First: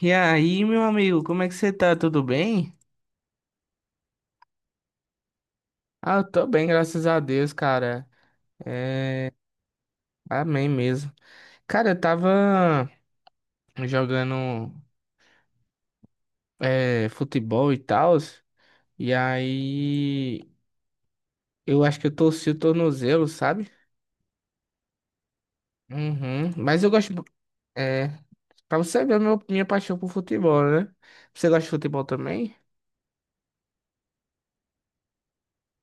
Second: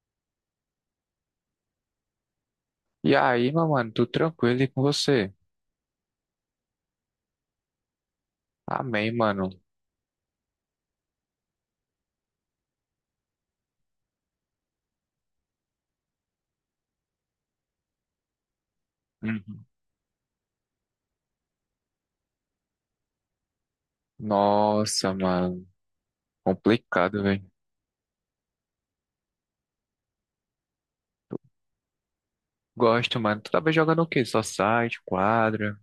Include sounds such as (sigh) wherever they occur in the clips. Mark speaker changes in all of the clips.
Speaker 1: E aí, meu amigo, como é que você tá? Tudo bem?
Speaker 2: E aí, meu mano, tudo tranquilo e com você?
Speaker 1: Ah, eu tô bem, graças a Deus, cara.
Speaker 2: Amém, mano.
Speaker 1: Amém mesmo. Cara, eu tava jogando futebol e tal, e
Speaker 2: Uhum.
Speaker 1: aí eu acho que eu torci o tornozelo, sabe?
Speaker 2: Nossa, mano,
Speaker 1: Uhum. Mas eu gosto.
Speaker 2: complicado, velho.
Speaker 1: É, pra você ver minha paixão por futebol, né? Você gosta de futebol também?
Speaker 2: Gosto, mano. Tu tava jogando o quê? Só site, quadra?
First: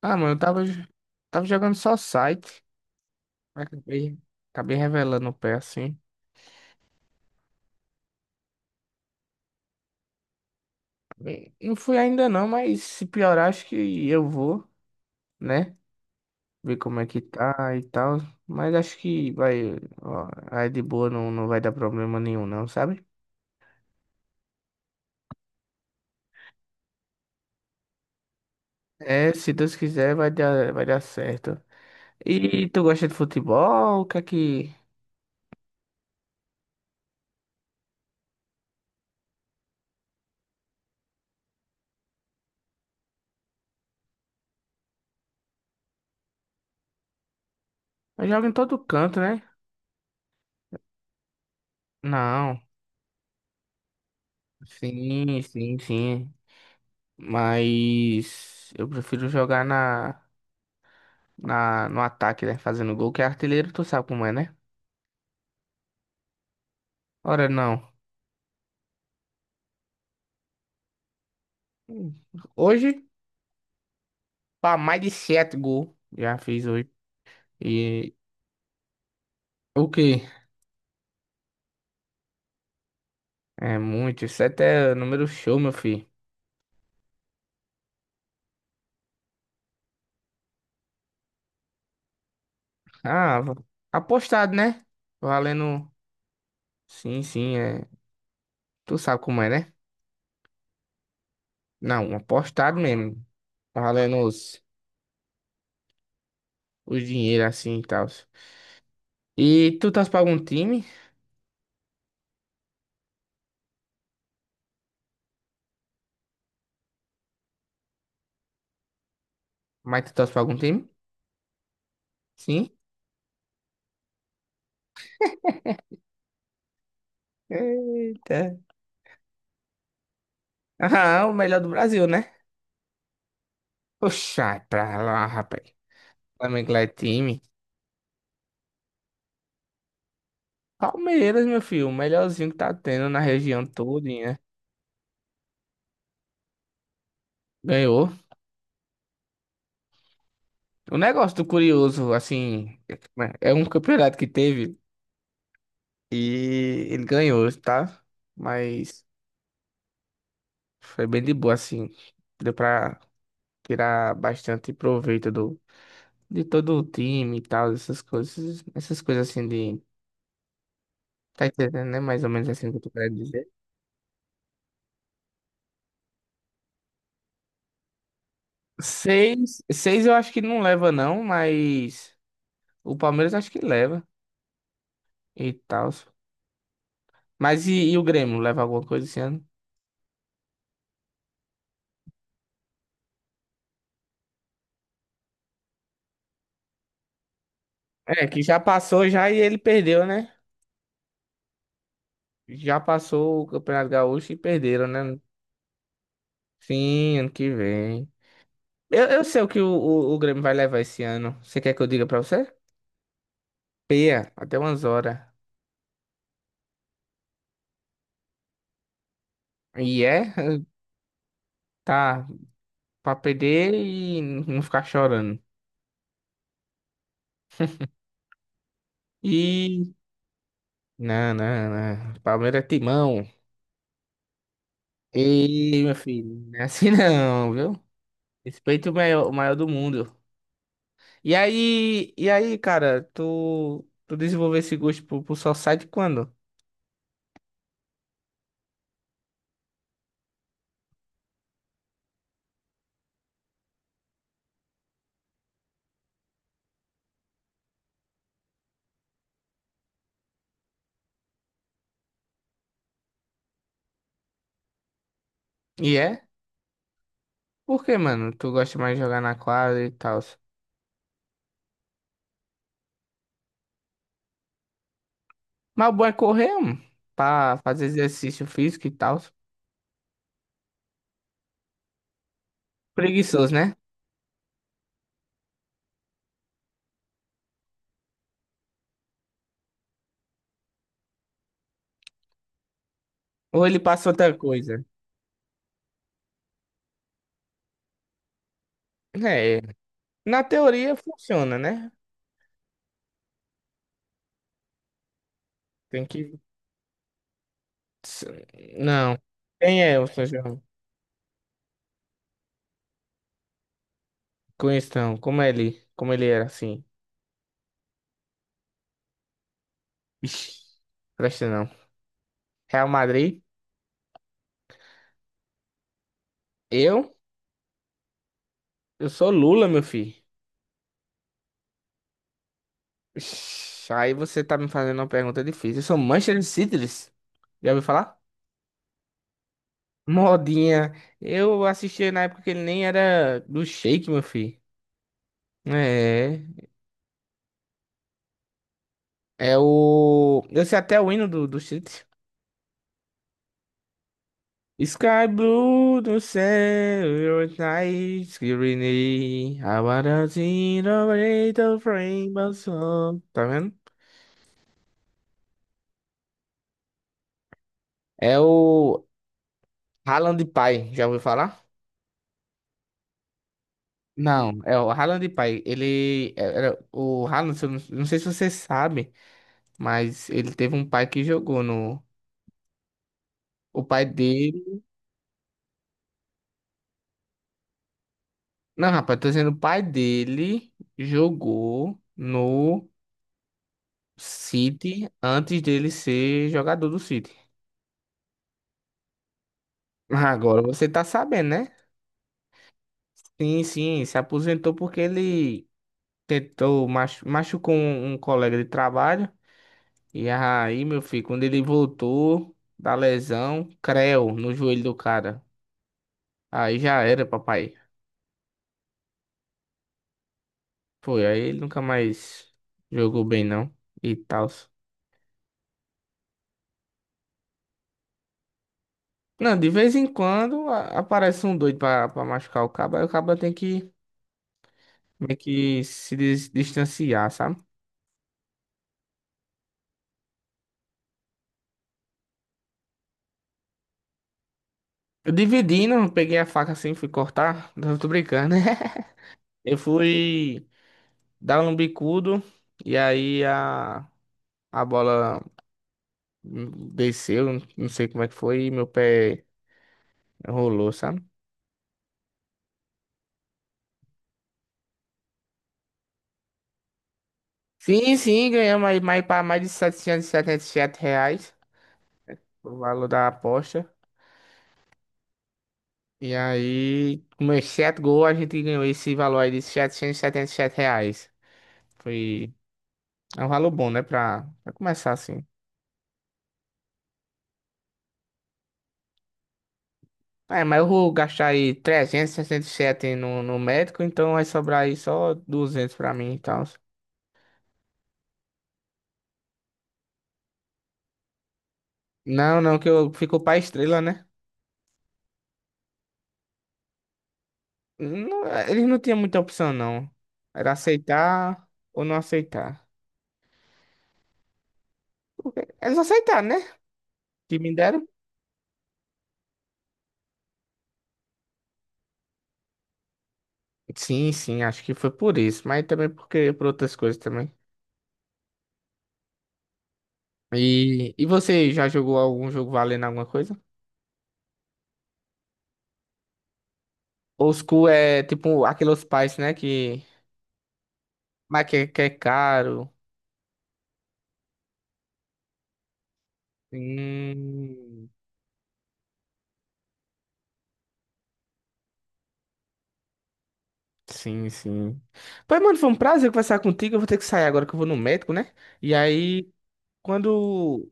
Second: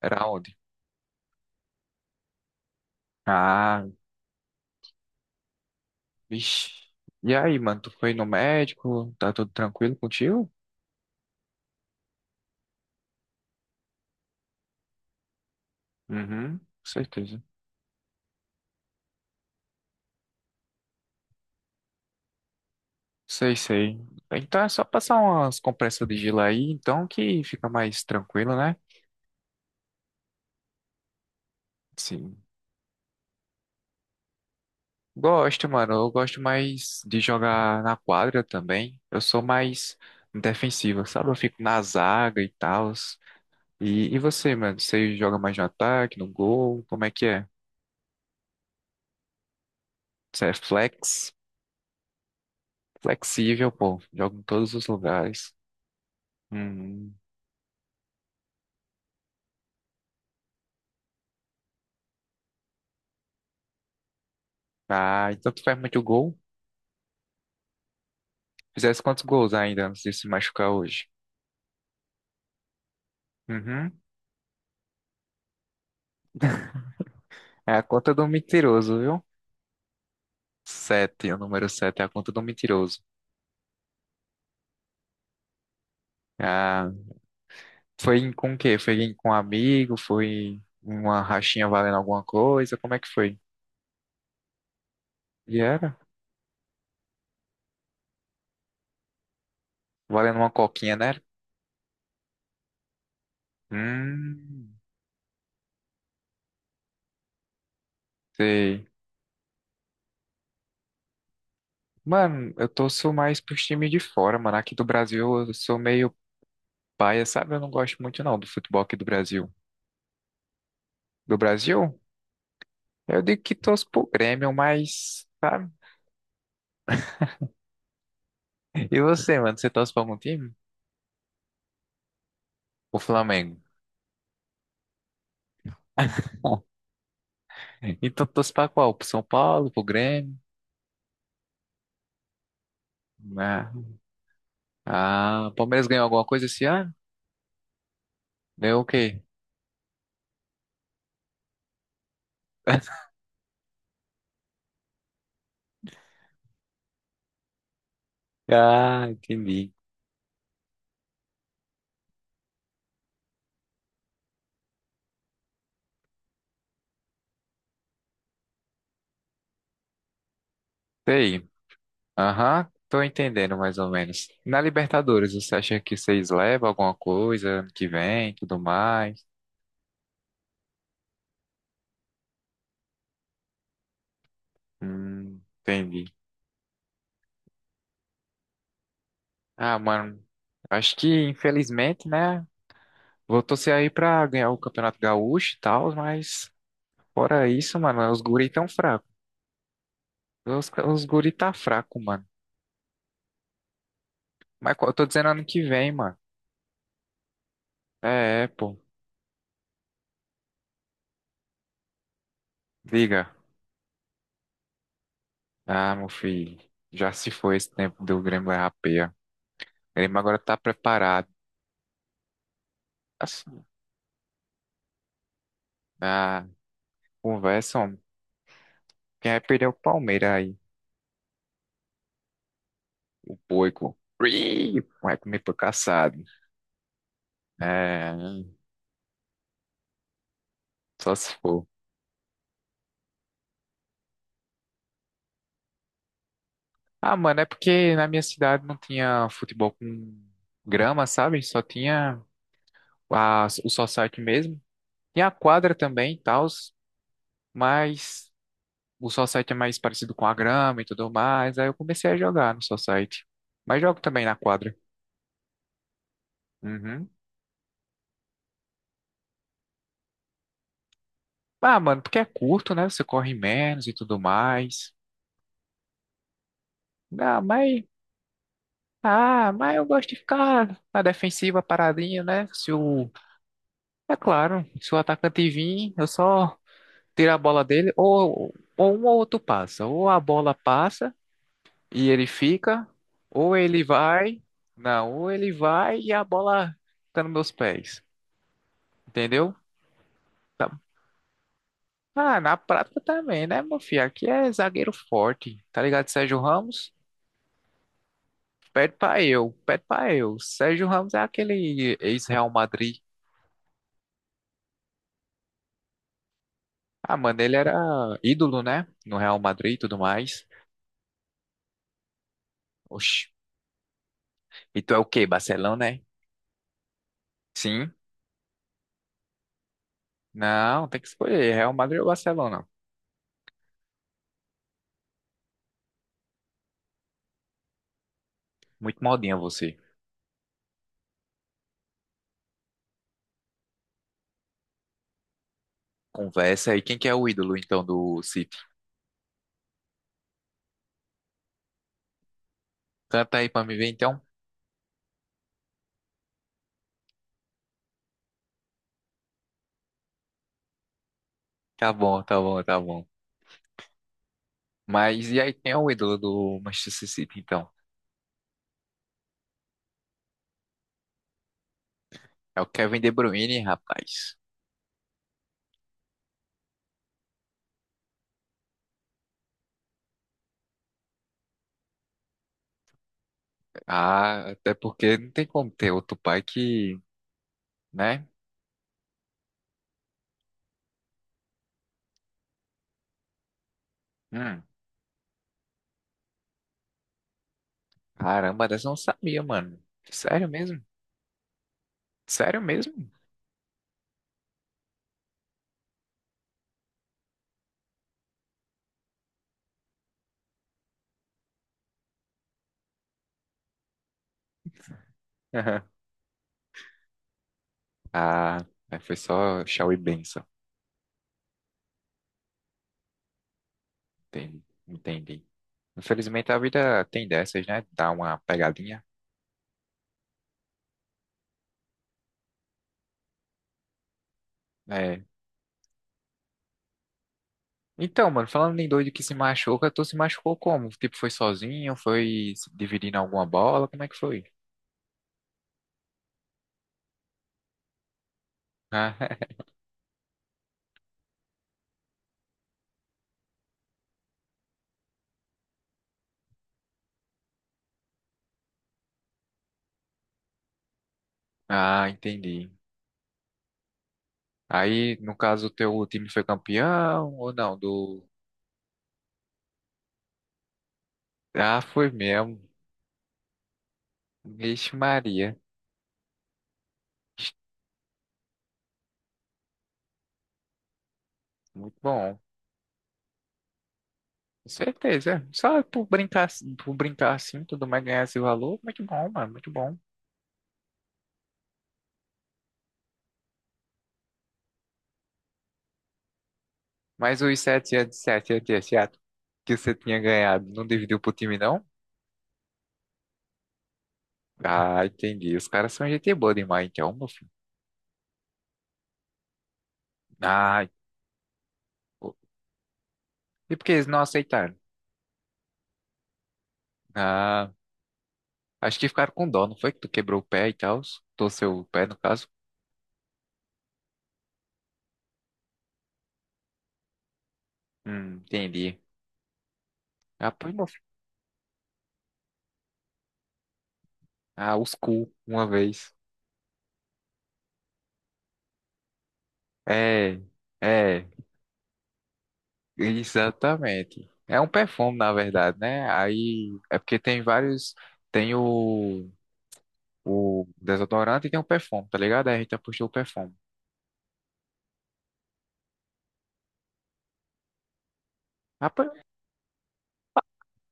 Speaker 1: Ah,
Speaker 2: Era
Speaker 1: mano, eu
Speaker 2: onde?
Speaker 1: tava, tava jogando só site.
Speaker 2: Ah,
Speaker 1: Acabei, acabei revelando o pé assim.
Speaker 2: vixi. E aí, mano, tu foi no médico? Tá tudo tranquilo contigo?
Speaker 1: Bem, não fui ainda não, mas se piorar, acho que eu vou, né?
Speaker 2: Uhum, com
Speaker 1: Ver como é que
Speaker 2: certeza.
Speaker 1: tá e tal. Mas acho que vai, ó, aí de boa não, não vai dar problema nenhum, não, sabe?
Speaker 2: Sei, sei. Então é só passar umas compressas de gelo aí, então que fica mais tranquilo, né?
Speaker 1: É, se Deus quiser, vai dar certo.
Speaker 2: Sim.
Speaker 1: E tu gosta de futebol? O que é que.
Speaker 2: Gosto, mano. Eu gosto mais de jogar na quadra também. Eu sou mais defensivo, sabe? Eu fico na zaga e tal. E você, mano? Você joga mais no ataque, no gol? Como é que é?
Speaker 1: Eu jogo em todo canto, né?
Speaker 2: Você é flex?
Speaker 1: Não,
Speaker 2: Flexível, pô. Joga em todos os
Speaker 1: sim,
Speaker 2: lugares.
Speaker 1: sim, sim.
Speaker 2: Hum.
Speaker 1: Mas eu prefiro jogar no ataque, né? Fazendo gol, que é artilheiro, tu sabe como é, né?
Speaker 2: Ah, então tu faz muito gol?
Speaker 1: Ora, não.
Speaker 2: Fizesse quantos gols ainda antes de se machucar hoje?
Speaker 1: Hoje.
Speaker 2: Uhum.
Speaker 1: Pá, mais de sete gols já fiz hoje.
Speaker 2: É a conta
Speaker 1: E
Speaker 2: do mentiroso, viu?
Speaker 1: o quê.
Speaker 2: Sete, o número sete é a conta do mentiroso.
Speaker 1: É muito. Sete é número show, meu filho.
Speaker 2: Ah, foi em- com o quê? Foi em- com um amigo? Foi uma rachinha valendo alguma coisa? Como é que foi?
Speaker 1: Ah, apostado, né?
Speaker 2: E
Speaker 1: Valendo.
Speaker 2: era?
Speaker 1: Sim, sim, é. Tu sabe como é, né?
Speaker 2: Valendo uma coquinha, né?
Speaker 1: Não, apostado mesmo. Valendo os,
Speaker 2: Hum,
Speaker 1: os dinheiro assim e tal.
Speaker 2: sei.
Speaker 1: E tu torce pra algum time?
Speaker 2: Mano, eu torço mais pros times de fora, mano. Aqui do Brasil eu sou meio paia, sabe? Eu não gosto muito não do futebol aqui do Brasil.
Speaker 1: Mas tu torce pra algum time?
Speaker 2: Do Brasil?
Speaker 1: Sim.
Speaker 2: Eu digo que torço pro Grêmio, mas, sabe?
Speaker 1: Eita. (laughs)
Speaker 2: E você, mano? Você torce pra algum time?
Speaker 1: Ah, o melhor do Brasil, né?
Speaker 2: O Flamengo.
Speaker 1: Poxa, pra lá, rapaz. Flamengo lá
Speaker 2: (laughs)
Speaker 1: é time.
Speaker 2: Então torço pra qual? Pro São Paulo, pro Grêmio?
Speaker 1: Palmeiras, meu filho, o melhorzinho que tá tendo na região
Speaker 2: Ah.
Speaker 1: todinha.
Speaker 2: Ah, o Palmeiras ganhou alguma coisa esse ano?
Speaker 1: Ganhou.
Speaker 2: Ganhou o quê?
Speaker 1: O negócio do curioso, assim,
Speaker 2: (laughs)
Speaker 1: é um campeonato que teve e ele ganhou, tá? Mas
Speaker 2: Ah, entendi.
Speaker 1: foi bem de boa, assim. Deu pra tirar bastante proveito de todo o time e tal, essas coisas assim de.
Speaker 2: Sei.
Speaker 1: Tá entendendo, né? Mais ou menos
Speaker 2: Aham,
Speaker 1: assim que eu tô
Speaker 2: tô
Speaker 1: querendo dizer.
Speaker 2: entendendo mais ou menos. Na Libertadores, você acha que vocês levam alguma coisa ano que vem, tudo mais?
Speaker 1: Seis eu acho que não leva, não, mas o Palmeiras acho que leva e tal.
Speaker 2: Entendi.
Speaker 1: Mas e o Grêmio leva alguma coisa esse ano?
Speaker 2: Ah, mano, acho que infelizmente, né? Vou torcer aí pra ganhar o Campeonato Gaúcho e tal, mas fora isso, mano, os
Speaker 1: É, que
Speaker 2: guri
Speaker 1: já
Speaker 2: tão
Speaker 1: passou
Speaker 2: fracos.
Speaker 1: já e ele perdeu, né?
Speaker 2: Os guri tá fraco, mano.
Speaker 1: Já passou o Campeonato Gaúcho e
Speaker 2: Mas co-
Speaker 1: perderam,
Speaker 2: eu tô
Speaker 1: né?
Speaker 2: dizendo ano que vem, mano.
Speaker 1: Sim, ano que vem.
Speaker 2: É, pô.
Speaker 1: Eu sei o que o Grêmio vai levar esse ano. Você quer que eu diga pra você?
Speaker 2: Diga.
Speaker 1: Peia até umas horas.
Speaker 2: Ah, meu filho, já se foi esse tempo do Grêmio errar peia. O
Speaker 1: E
Speaker 2: Grêmio
Speaker 1: é,
Speaker 2: agora tá preparado.
Speaker 1: (laughs) tá, pra
Speaker 2: Assim,
Speaker 1: perder e não ficar chorando.
Speaker 2: na conversa, homem, quem vai perder é o
Speaker 1: E.
Speaker 2: Palmeiras aí?
Speaker 1: Não, não, não. Palmeiras é timão.
Speaker 2: O Boico. Ih, vai comer pro
Speaker 1: E, meu
Speaker 2: caçado.
Speaker 1: filho, não é assim não, viu?
Speaker 2: É,
Speaker 1: Respeito o maior do mundo.
Speaker 2: só se for.
Speaker 1: E aí, cara, tu desenvolveu esse gosto pro Society quando?
Speaker 2: Ah, mano, é porque na minha cidade não tinha futebol com grama, sabe? Só tinha a, o society mesmo. Tinha a quadra também e tal, mas o Society é mais parecido com a grama e tudo mais. Aí eu comecei a jogar no Society. Mas jogo também na quadra.
Speaker 1: E é?
Speaker 2: Uhum.
Speaker 1: Por que, mano? Tu gosta mais de jogar na quadra e tal.
Speaker 2: Ah, mano, porque é curto, né? Você corre menos e tudo mais.
Speaker 1: Mas o bom é correr, mano,
Speaker 2: Ah,
Speaker 1: pra
Speaker 2: mas.
Speaker 1: fazer exercício físico e tal.
Speaker 2: Ah, mas eu gosto de ficar na defensiva paradinho, né? Se o.
Speaker 1: Preguiçoso, né?
Speaker 2: É claro, se o atacante vir, eu só tiro a bola dele, ou um ou outro passa. Ou a bola passa e ele fica, ou
Speaker 1: Ou ele
Speaker 2: ele
Speaker 1: passa outra
Speaker 2: vai.
Speaker 1: coisa?
Speaker 2: Não, ou ele vai e a bola fica nos meus pés. Entendeu?
Speaker 1: É, na teoria funciona, né?
Speaker 2: Ah, na prática também, né, meu filho? Aqui é zagueiro forte, tá
Speaker 1: Tem
Speaker 2: ligado? Sérgio
Speaker 1: que.
Speaker 2: Ramos, pede
Speaker 1: Não.
Speaker 2: pra eu,
Speaker 1: Quem
Speaker 2: pede
Speaker 1: é o
Speaker 2: pra
Speaker 1: São
Speaker 2: eu.
Speaker 1: João?
Speaker 2: Sérgio Ramos é aquele ex-Real Madrid.
Speaker 1: Conheço não. Como é ele? Como ele era assim?
Speaker 2: Ah, mano, ele era ídolo, né? No Real Madrid e tudo mais.
Speaker 1: Ixi, presta não. Real
Speaker 2: Oxi.
Speaker 1: Madrid?
Speaker 2: E tu é o quê? Barcelona, né?
Speaker 1: Eu?
Speaker 2: Sim.
Speaker 1: Eu sou Lula, meu filho.
Speaker 2: Não, tem que escolher. Real Madrid ou Barcelona?
Speaker 1: Ixi, aí você tá me fazendo uma pergunta difícil. Eu sou Manchester City, já ouviu falar?
Speaker 2: Muito modinha você.
Speaker 1: Modinha. Eu assisti na época que ele nem era do Shake, meu filho. É.
Speaker 2: Conversa aí. Quem que é o ídolo, então, do City?
Speaker 1: É o. Eu sei até o hino do City.
Speaker 2: Canta aí pra me ver, então.
Speaker 1: Sky Blue do céu, your night, green, I wanna see the little
Speaker 2: Tá bom, tá
Speaker 1: rainbow
Speaker 2: bom, tá bom.
Speaker 1: song. Tá vendo?
Speaker 2: Mas e aí, quem é o ídolo do Manchester City, então?
Speaker 1: É o Haaland Pai. Já ouviu falar?
Speaker 2: É o Kevin De Bruyne, rapaz.
Speaker 1: Não, é o Haaland, pai. Ele é, era o Haaland, se eu não sei se você sabe, mas ele teve um pai que jogou no. O pai
Speaker 2: Ah, até
Speaker 1: dele.
Speaker 2: porque não tem como ter outro pai que, né?
Speaker 1: Não, rapaz, tô dizendo, o pai dele jogou no
Speaker 2: Hum,
Speaker 1: City antes dele ser jogador do City.
Speaker 2: caramba, dessa eu não sabia, mano. Sério
Speaker 1: Agora
Speaker 2: mesmo?
Speaker 1: você tá sabendo, né?
Speaker 2: Sério mesmo?
Speaker 1: Sim, sim, se aposentou porque ele tentou, machucou um colega de trabalho. E aí, meu filho, quando ele voltou da lesão, creu no joelho do cara.
Speaker 2: (laughs)
Speaker 1: Aí já era, papai.
Speaker 2: Ah, é, foi só Shaw e Benção.
Speaker 1: Foi, aí ele nunca mais jogou bem, não. E tal.
Speaker 2: Entendi. Entendi. Infelizmente a vida tem dessas, né? Dá uma pegadinha.
Speaker 1: Não, de vez em quando aparece um doido pra, pra machucar o cabo. Aí o cabo tem que
Speaker 2: É.
Speaker 1: meio que se distanciar, sabe?
Speaker 2: Então, mano, falando em doido que se machuca, tu se machucou como? Tipo, foi sozinho? Foi se dividindo alguma bola? Como é que foi?
Speaker 1: Eu dividindo, peguei a faca assim, fui cortar. (laughs) Não tô brincando, né?
Speaker 2: Ah,
Speaker 1: (laughs) Eu fui dar um bicudo e aí a bola desceu, não sei como é que foi, e meu pé rolou, sabe?
Speaker 2: (laughs) ah, entendi. Aí, no caso, o teu time foi campeão ou não?
Speaker 1: Sim,
Speaker 2: Do...
Speaker 1: sim, ganhamos aí mais, pra mais de setecentos e setenta e sete reais,
Speaker 2: Ah, foi mesmo.
Speaker 1: o valor da aposta.
Speaker 2: Vixe Maria.
Speaker 1: E aí, com meus 7 gols, a gente ganhou esse valor aí de R$ 777.
Speaker 2: Muito bom.
Speaker 1: Foi... É um valor bom, né? Pra,
Speaker 2: Com
Speaker 1: pra começar
Speaker 2: certeza.
Speaker 1: assim.
Speaker 2: É. Só por brincar assim, tudo mais ganhar esse valor. Muito bom, mano. Muito bom.
Speaker 1: É, mas eu vou gastar aí 367 no médico, então vai sobrar aí só 200 pra mim e tal.
Speaker 2: Mas os 7 de 7 de 7 que você tinha ganhado, não dividiu pro time, não?
Speaker 1: Não, não, que eu ficou pra estrela, né?
Speaker 2: Ah, entendi. Os caras são gente boa demais, então, meu filho.
Speaker 1: Não, eles não tinham muita opção, não. Era
Speaker 2: Ah,
Speaker 1: aceitar ou não
Speaker 2: pô.
Speaker 1: aceitar.
Speaker 2: E por que eles não aceitaram?
Speaker 1: Porque eles aceitaram, né? Que
Speaker 2: Ah,
Speaker 1: me deram.
Speaker 2: acho que ficaram com dó, não foi? Que tu quebrou o pé e tal. Torceu o pé, no caso.
Speaker 1: Sim, sim, acho que foi por isso, mas também porque por outras coisas também.
Speaker 2: Entendi. Ah, pois não.
Speaker 1: E você já jogou algum jogo valendo alguma coisa?
Speaker 2: Ah, os cu, uma vez.
Speaker 1: Old School é tipo aqueles pais, né? Que,
Speaker 2: É, é,
Speaker 1: mas que é caro.
Speaker 2: exatamente. É um perfume, na verdade, né? Aí é porque tem vários.
Speaker 1: Hum,
Speaker 2: Tem o desodorante e tem o perfume, tá ligado? Aí a gente apostou o perfume.
Speaker 1: sim, sim. Pois, mano, foi um prazer conversar contigo. Eu vou ter que sair agora que eu vou no médico, né?
Speaker 2: Ah,
Speaker 1: E
Speaker 2: pois,
Speaker 1: aí, quando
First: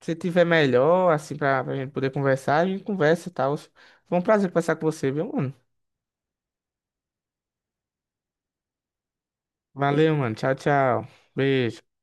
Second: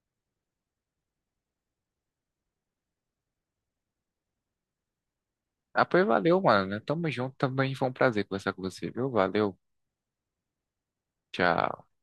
Speaker 1: você tiver melhor, assim, pra gente poder conversar, a gente conversa e tal. Foi um prazer conversar com você, viu, mano?
Speaker 2: ah, pois valeu, mano. Tamo junto também. Foi um prazer conversar com você, viu? Valeu.
Speaker 1: Valeu, mano. Tchau, tchau.
Speaker 2: Tchau.
Speaker 1: Beijo.